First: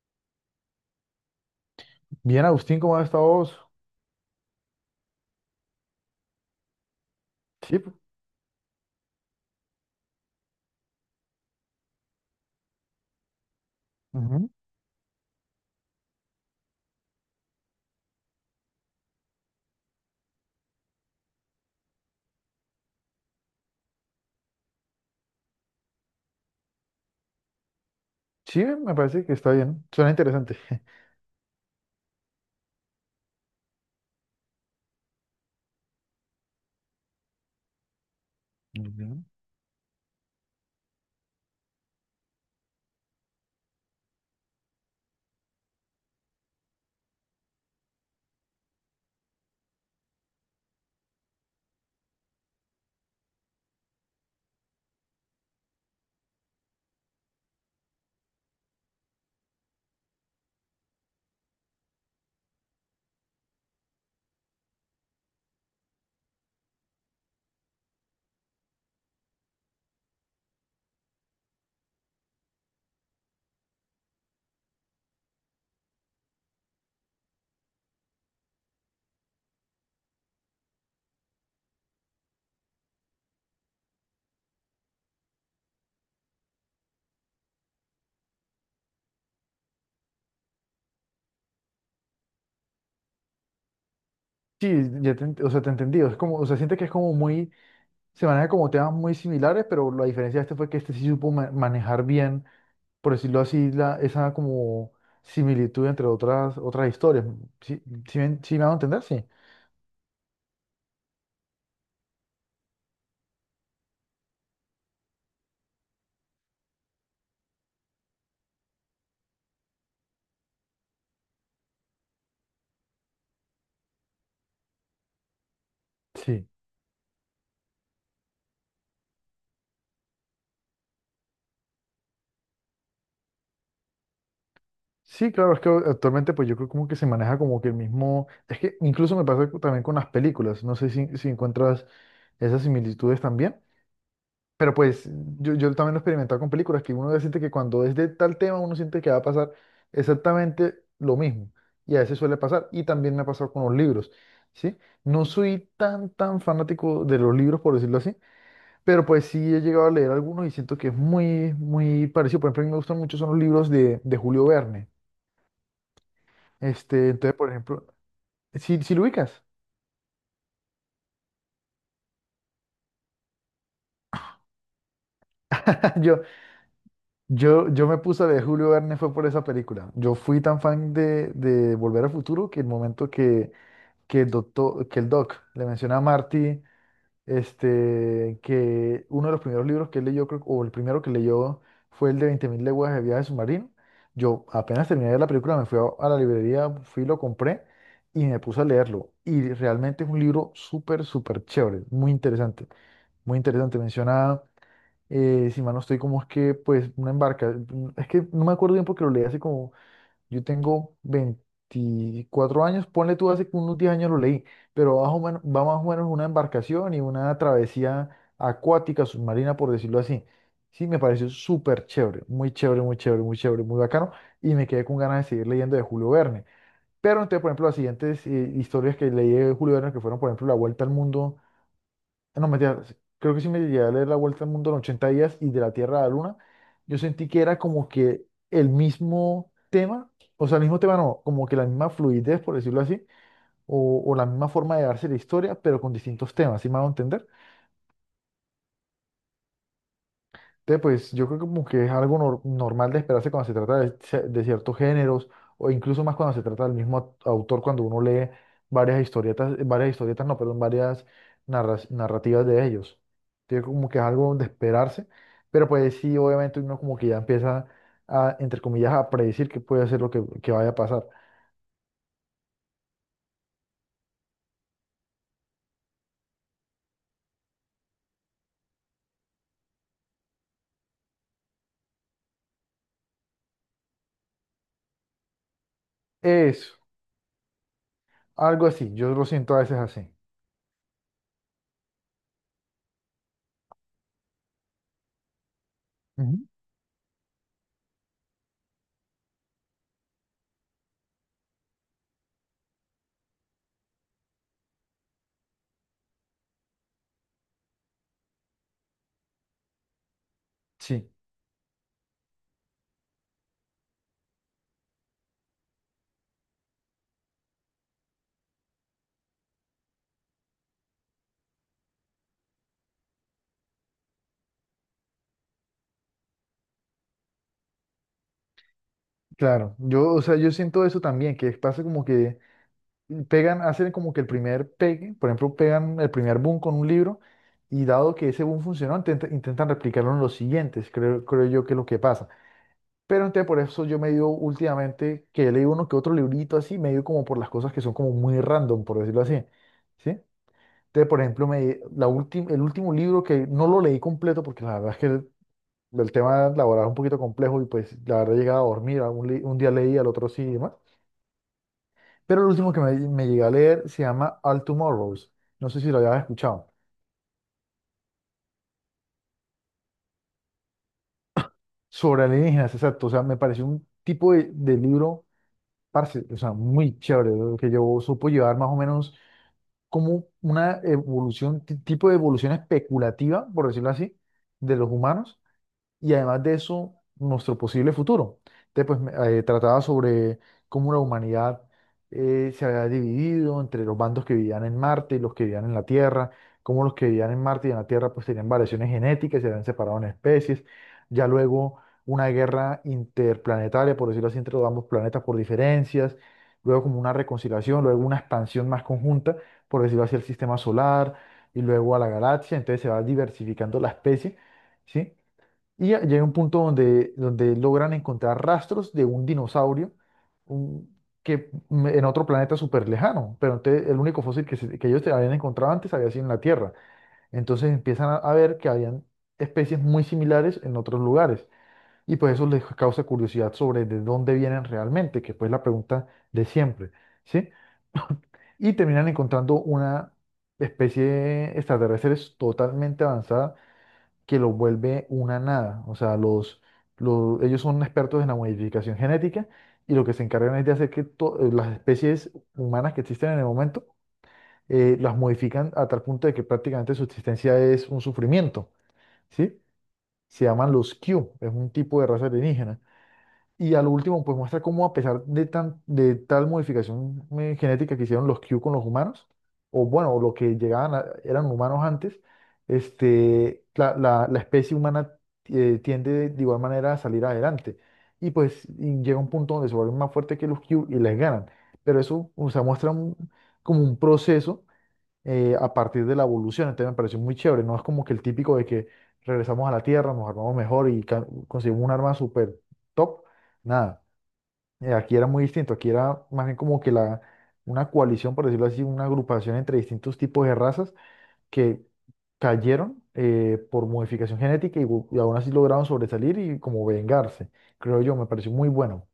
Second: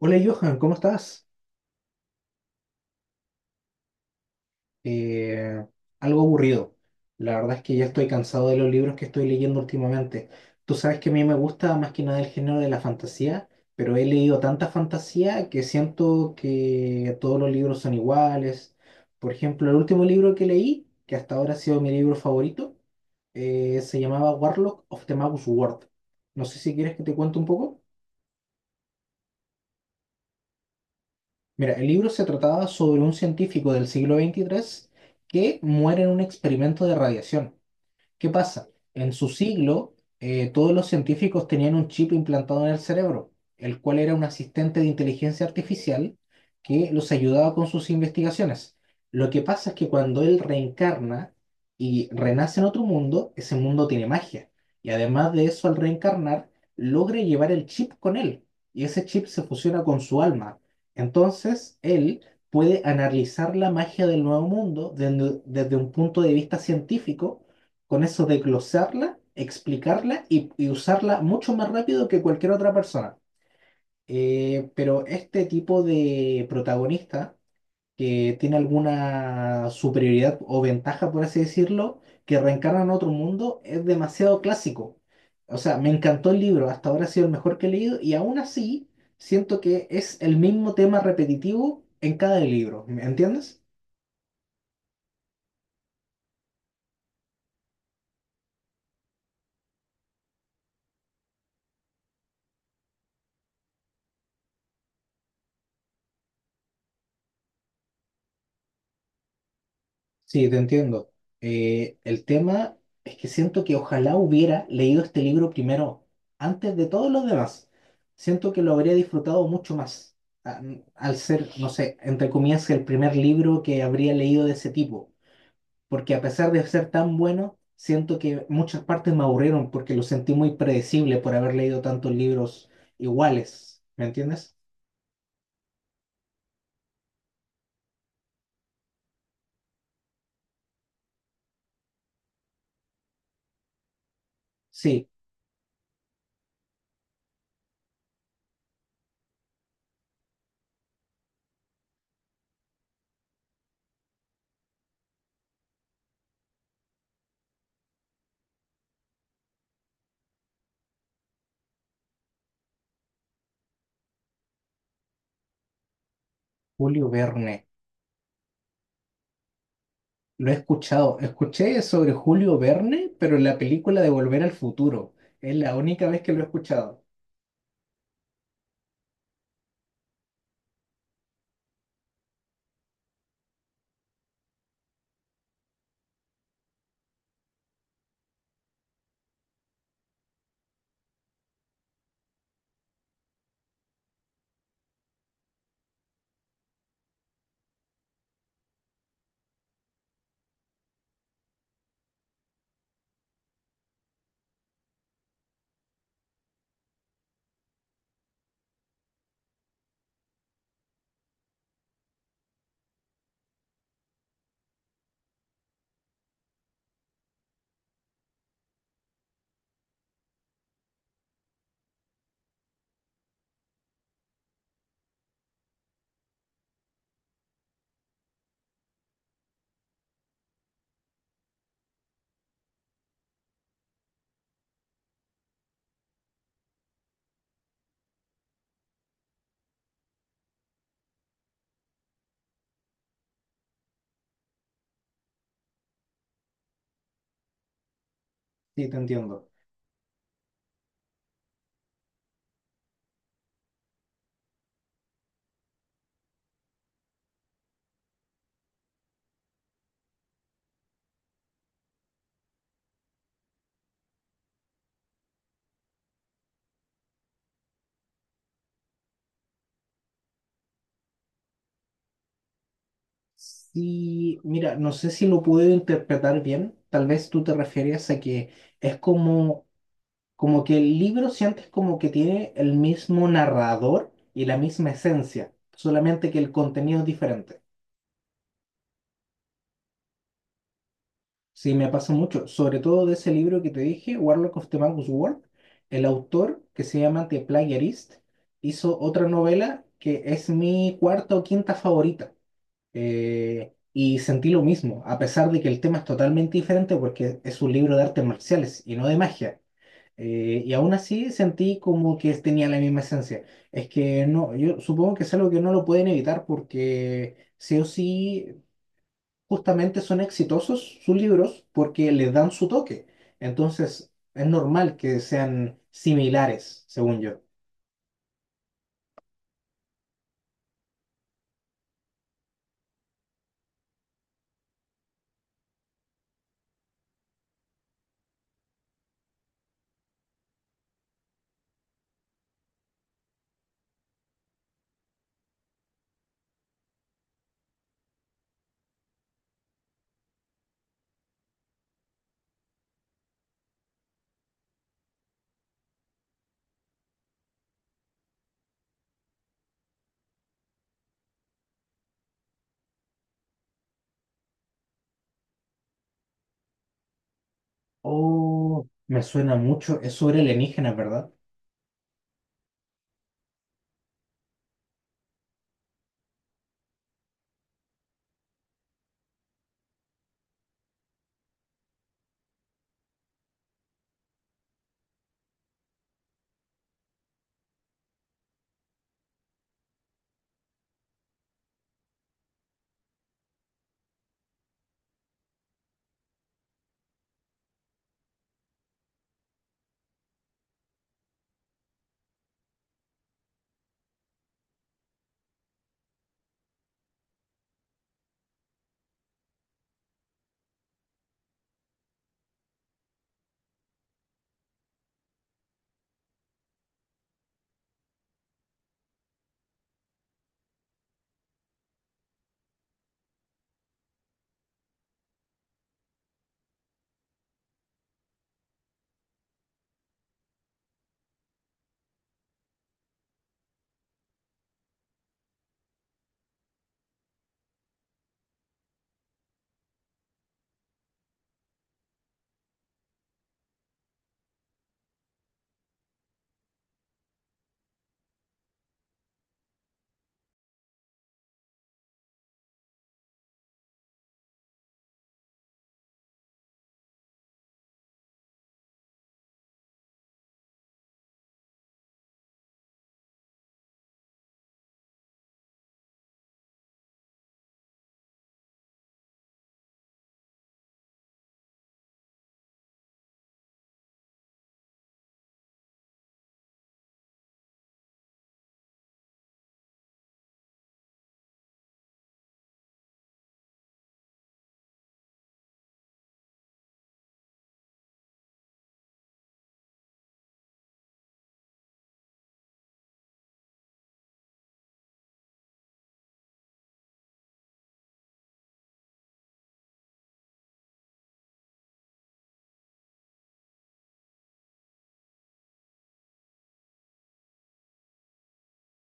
Hola Johan, ¿cómo estás? Bien, Agustín, ¿cómo has estado vos? Eh, algo aburrido. La verdad es que Sí, ya estoy cansado de los libros que estoy leyendo últimamente. Tú sabes que a mí me gusta más que nada el género de la fantasía, pero he leído ujú. tanta fantasía que siento que todos los libros son iguales. Por ejemplo, el último libro que leí, que hasta ahora ha sido mi libro favorito, se llamaba Warlock of the Magus World. No sé si quieres que te cuente un poco. Sí, me parece que está bien. Suena interesante. Mira, el libro se trataba sobre un científico del siglo 23 que muere en un experimento de radiación. ¿Qué pasa? En Ujú. su siglo, todos los científicos tenían un chip implantado en el cerebro, el cual era un asistente de inteligencia artificial que los ayudaba con sus investigaciones. Lo que pasa es que cuando él reencarna y renace en otro mundo, ese mundo tiene magia. Y además de eso, al reencarnar, logra llevar el chip con él. Y ese chip se fusiona con su alma. Entonces, él puede analizar la magia del nuevo mundo desde un punto de vista científico con eso de glosarla, explicarla y usarla mucho más rápido que cualquier otra persona. Pero este tipo de protagonista que tiene alguna superioridad o ventaja, por así decirlo, que reencarna en otro mundo, es demasiado clásico. O sea, me encantó el libro, hasta ahora ha sido el mejor que he leído y aún así siento que es el mismo tema repetitivo en cada libro, ¿me entiendes? Sí, ya te, o sea, te entendí. Es como, o sea, siente que es como muy, se maneja como temas muy similares, pero la diferencia de este fue que este sí supo manejar bien, por decirlo así, la, esa como similitud entre otras historias. ¿Sí, sí, sí me hago entender? Sí. Sí, te entiendo. El tema es que siento que ojalá hubiera leído este libro primero, antes de todos los demás. Siento que lo habría disfrutado mucho más, a- al ser, no sé, entre comillas, el primer libro que habría leído de ese tipo. Porque a Sí. pesar de ser tan bueno, siento que muchas partes me aburrieron porque lo sentí muy predecible por haber leído tantos libros iguales. ¿Me entiendes? Sí, claro, es que actualmente pues yo creo como que se maneja como que el mismo, es que incluso me pasa también con las películas. No sé si, si encuentras esas similitudes también. Pero pues Sí, yo también lo he experimentado con películas, que uno siente que cuando es de tal tema uno siente que va a pasar exactamente lo mismo. Y a veces suele pasar. Y también me ha pasado con los libros, ¿sí? No soy tan, tan fanático de los libros, por decirlo así, pero pues sí he llegado a leer algunos y siento que es muy, muy parecido. Por ejemplo, a mí me gustan mucho son los libros de Julio Verne. Julio Este, entonces, por Verne. ejemplo, si, si lo ubicas, Lo he escuchado. Escuché sobre Julio Verne, pero en la película de Volver al Futuro. Es la única vez yo, que lo he escuchado. yo me puse a leer Julio Verne fue por esa película. Yo fui tan fan de Volver al Futuro que el momento que el doctor, que el doc le menciona a Marty, este, que uno de los primeros libros que él leyó, creo, o el primero que leyó fue el de 20.000 leguas de viaje submarino. Yo apenas terminé de ver la película, me fui a la librería, fui, lo compré y me puse a leerlo. Y realmente es un libro súper, súper chévere, muy interesante, muy interesante. Menciona, si mal no estoy, como es que, pues, una embarca, es que no me acuerdo bien porque lo leí hace como yo tengo 24 años, ponle tú hace unos 10 años lo leí, pero bajo, bueno, va más o menos una embarcación y una travesía acuática, submarina, por decirlo así. Sí, me pareció súper chévere, muy chévere, muy chévere, muy chévere, muy bacano, y me quedé con ganas de seguir leyendo de Julio Verne. Pero entonces, por ejemplo, las siguientes historias que leí de Julio Verne, que fueron, por ejemplo, La Vuelta al Mundo. Ah, no, mentira, sí, creo que sí me llegué a leer La Vuelta al Mundo en 80 días y de la Tierra a la Luna. Yo sentí que era como que el mismo tema, o sea, el mismo tema no, como que la misma fluidez, por decirlo así, o la misma forma de darse la historia, pero con distintos temas, ¿sí me hago entender? Sí, te entiendo. Te, pues yo creo que como que es algo normal de esperarse cuando se trata de, de ciertos géneros o incluso más cuando se trata del mismo autor, cuando uno lee varias historietas, no, perdón, varias narrativas de ellos. Entonces como que es algo de esperarse, pero pues sí, obviamente uno como que ya empieza a, entre comillas, a predecir qué puede ser lo que vaya a pasar. Sí, mira, no sé si lo puedo interpretar bien. Tal vez tú te referías a que es como, como que el libro sientes como que tiene el mismo narrador y la misma esencia, solamente que el Eso, contenido es diferente. algo así, yo lo siento a veces así. Sí, me pasa mucho, sobre todo de ese libro que te dije, Warlock of the Magus World. El Ujú. autor, que se llama The Plagiarist, hizo otra novela que es mi cuarta o quinta favorita. Y sentí lo mismo, a pesar de que el tema es totalmente diferente porque es un libro de artes marciales y no de magia. Y aún Sí, así sentí como que tenía la misma esencia. Es que no, yo supongo que es algo que no lo pueden evitar porque sí o sí justamente son exitosos sus libros porque les dan su toque. Entonces, es normal que sean similares, según yo. claro. Yo, o sea, yo siento eso también, que pasa como que pegan, hacen como que el primer pegue, por ejemplo, pegan el primer boom con un libro y dado que ese boom funcionó, intentan replicarlo en los siguientes, creo, creo yo que es lo que pasa. Pero entonces por eso yo me dio últimamente, que he leído uno que otro librito así, me dio como por las cosas que son como muy random, por decirlo así, ¿sí? Entonces, por ejemplo, me, la el último libro que no lo leí completo porque la verdad es que el tema laboral es un poquito complejo y pues la verdad llegaba a dormir, a un, un día leí, al otro sí y demás, pero el último que me llegué a leer se llama All Tomorrows. No sé si lo habías escuchado. Oh, me suena mucho. Es sobre alienígenas, ¿verdad? Sobre alienígenas, exacto. O sea, me pareció un tipo de libro, parce, o sea, muy chévere, lo que yo supo llevar más o menos como una evolución, tipo de evolución especulativa, por decirlo así, de los humanos y además de eso, nuestro posible futuro. Entonces, trataba sobre cómo la humanidad se había dividido entre los bandos que vivían en Marte y los que vivían en la Tierra, cómo los que vivían en Marte y en la Tierra pues tenían variaciones genéticas, se habían separado en especies, ya luego una guerra interplanetaria, por decirlo así, entre los ambos planetas por diferencias, luego como una reconciliación, luego una expansión más conjunta, por decirlo así, el sistema solar y luego a la galaxia, entonces se va diversificando la especie. ¿Sí? Y ya llega un punto donde, donde logran encontrar rastros de un dinosaurio un- en otro planeta súper lejano, pero entonces el único fósil que, que ellos te habían encontrado antes había sido en la Tierra. Entonces empiezan a ver que habían especies muy similares en otros lugares y pues eso les causa curiosidad sobre de dónde vienen realmente, que pues es la pregunta de siempre, ¿sí? Y terminan encontrando una especie extraterrestre totalmente avanzada que los vuelve una nada. O sea, ellos son expertos en la modificación genética y lo que se encargan es de hacer que las especies humanas que existen en el momento las modifican a tal punto de que prácticamente su existencia es un sufrimiento, ¿sí? Se llaman los Q, es un tipo de raza alienígena. Y al último, pues muestra cómo a pesar de, tan, de tal modificación genética que hicieron los Q con los humanos, o bueno, lo que llegaban a- eran humanos antes, este, la, la especie humana tiende de igual manera a salir adelante. Y pues y llega un punto donde se vuelven más fuertes que los Q y les ganan. Pero eso, o sea, muestra como un proceso a partir de la evolución. Entonces me pareció muy chévere. No es como que el típico de que regresamos a la Tierra, nos armamos mejor y conseguimos un arma súper top. Nada. Aquí era muy distinto. Aquí era más bien como que la, una coalición, por decirlo así, una agrupación entre distintos tipos de razas que cayeron por modificación genética y, y aún así lograron sobresalir y como vengarse. Creo yo, me pareció muy bueno.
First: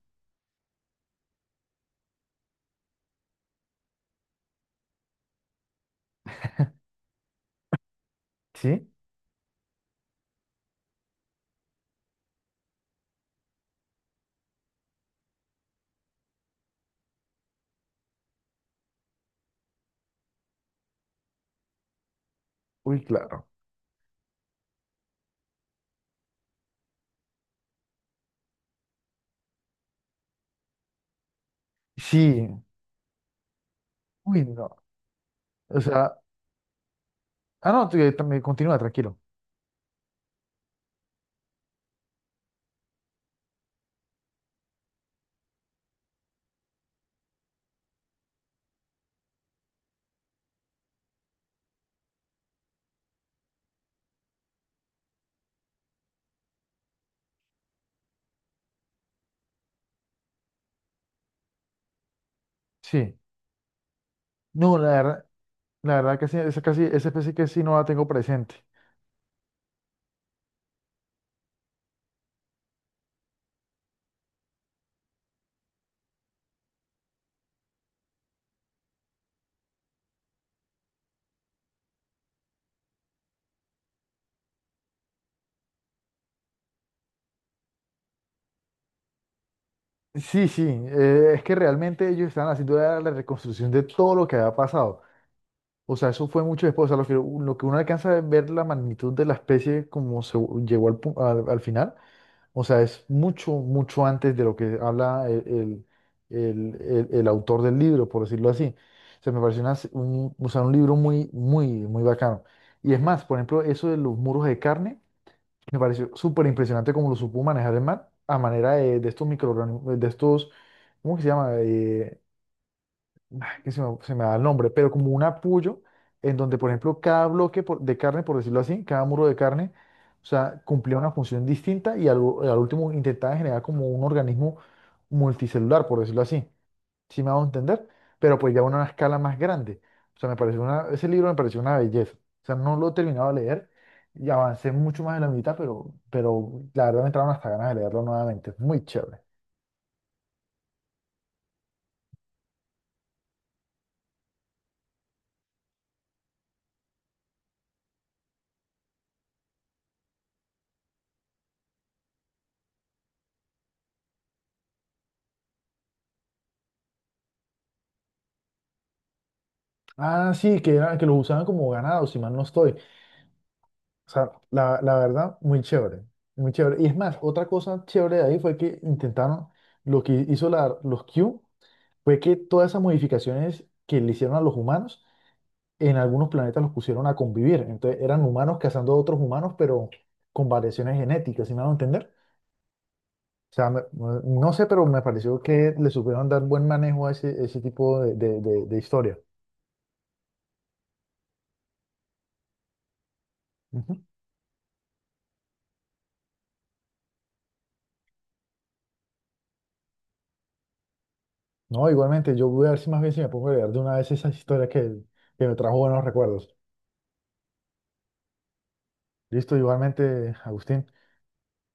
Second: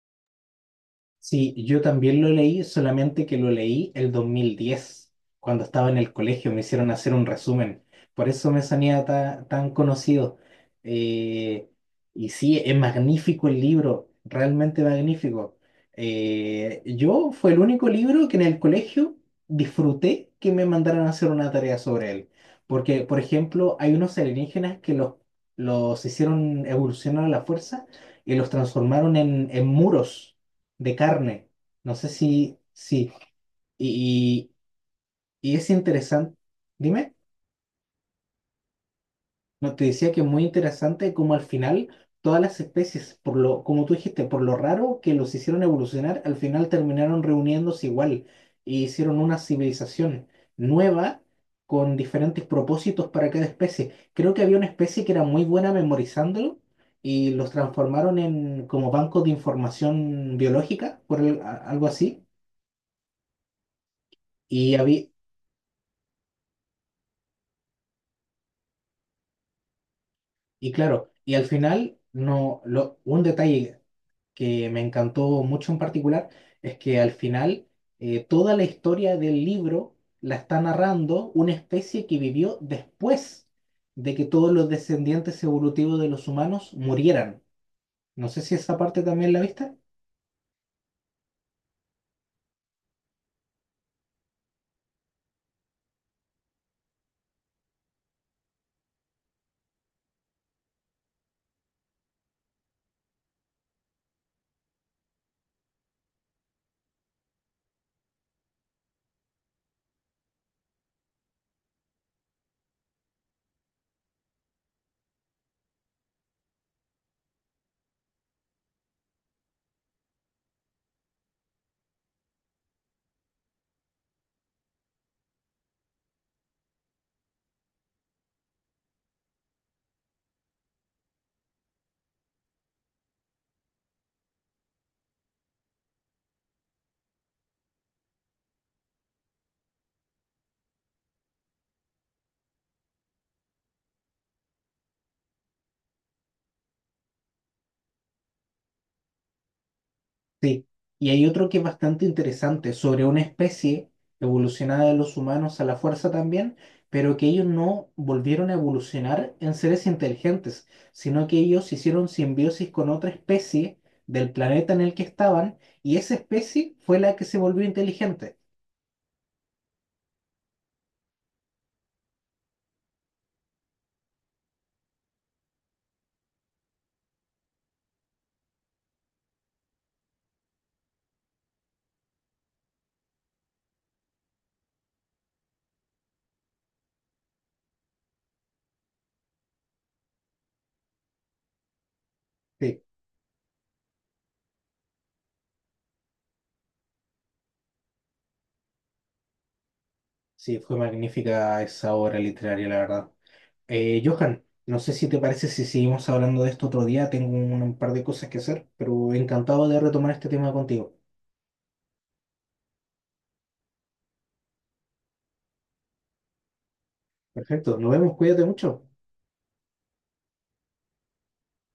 Sí, yo también lo leí, solamente que lo leí el 2010 cuando estaba en el colegio, me hicieron hacer un resumen. Por eso me ¿Sí? sonía tan conocido. Eh, y sí, es magnífico el libro, realmente magnífico. Yo fue el único libro que en el colegio disfruté que me mandaran a hacer una tarea sobre él. Porque, Uy, por claro. ejemplo, hay unos alienígenas que los hicieron evolucionar a la fuerza y los transformaron en muros de carne. No sé Sí. si, sí. Uy, Y, no. y es O sea, interesante. Dime, ah, no, también continúa, tranquilo. no te decía que es muy interesante como al final todas las especies, por lo, como tú dijiste, por lo raro que los hicieron evolucionar, al final terminaron reuniéndose igual y hicieron una civilización nueva con diferentes propósitos para cada especie. Creo que había una especie que era muy buena memorizándolo y los transformaron en como bancos de información biológica, por algo así. Sí. Y No, había, la verdad que sí, esa, casi, esa especie que sí no la tengo presente. y claro, y al final, no, lo, un detalle que me encantó mucho en particular es que al final toda la historia del libro la está narrando una especie que vivió después de que todos los descendientes evolutivos de los humanos murieran. No sé si esa parte también la viste. Sí, sí, es que realmente ellos estaban haciendo la reconstrucción de todo lo que había pasado. O sea, eso fue mucho después. O sea, lo que uno alcanza a ver la magnitud de la especie como se llegó al, al final. O sea, es mucho, mucho antes de lo que habla el, el autor del libro, por decirlo así. O sea, me pareció un, o sea, un libro muy, muy, muy bacano. Y es más, por ejemplo, eso de los muros de carne. Me pareció súper impresionante cómo lo supo manejar el man a manera de estos microorganismos, de estos, ¿cómo que se llama? Que se me da el nombre, pero como un apoyo en donde, por ejemplo, cada bloque de carne, por decirlo así, cada muro de carne, o sea, cumplía una función distinta y al último intentaba generar como un organismo multicelular, por decirlo así, si me hago entender, pero pues ya una escala más grande. O sea, me pareció una, ese libro me pareció una belleza. O sea, no lo he terminado de leer y avancé mucho más de la mitad, pero la verdad me entraron hasta ganas de leerlo nuevamente. Es muy chévere. Sí, y hay otro que es bastante interesante sobre una especie evolucionada de los humanos a la fuerza también, pero que ellos no volvieron a evolucionar en seres inteligentes, sino que ellos hicieron simbiosis con otra especie del planeta en el que estaban y esa especie fue la que se volvió inteligente. Ah, sí, que, era, que los usaban como ganado, si mal no estoy. O sea, la verdad, muy chévere. Muy chévere. Y es más, otra cosa chévere de ahí fue que intentaron, lo que hizo la, los Q, fue que todas esas modificaciones que le hicieron a los humanos, en algunos planetas los pusieron a convivir. Entonces eran humanos cazando a otros humanos, pero con variaciones genéticas, ¿sí me van a entender? Sí, O sea, no sé, pero me pareció que le supieron dar buen manejo a ese tipo de historia. sí, fue magnífica esa obra literaria, la verdad. Ujú. Johan, no sé si te parece si seguimos hablando de esto otro día, tengo un par de cosas que hacer, pero encantado de retomar este tema contigo. No, igualmente, yo voy a ver si más bien si me pongo a leer de una vez esas historias que me trajo buenos recuerdos. Perfecto, nos vemos, cuídate mucho. Listo, igualmente, Agustín.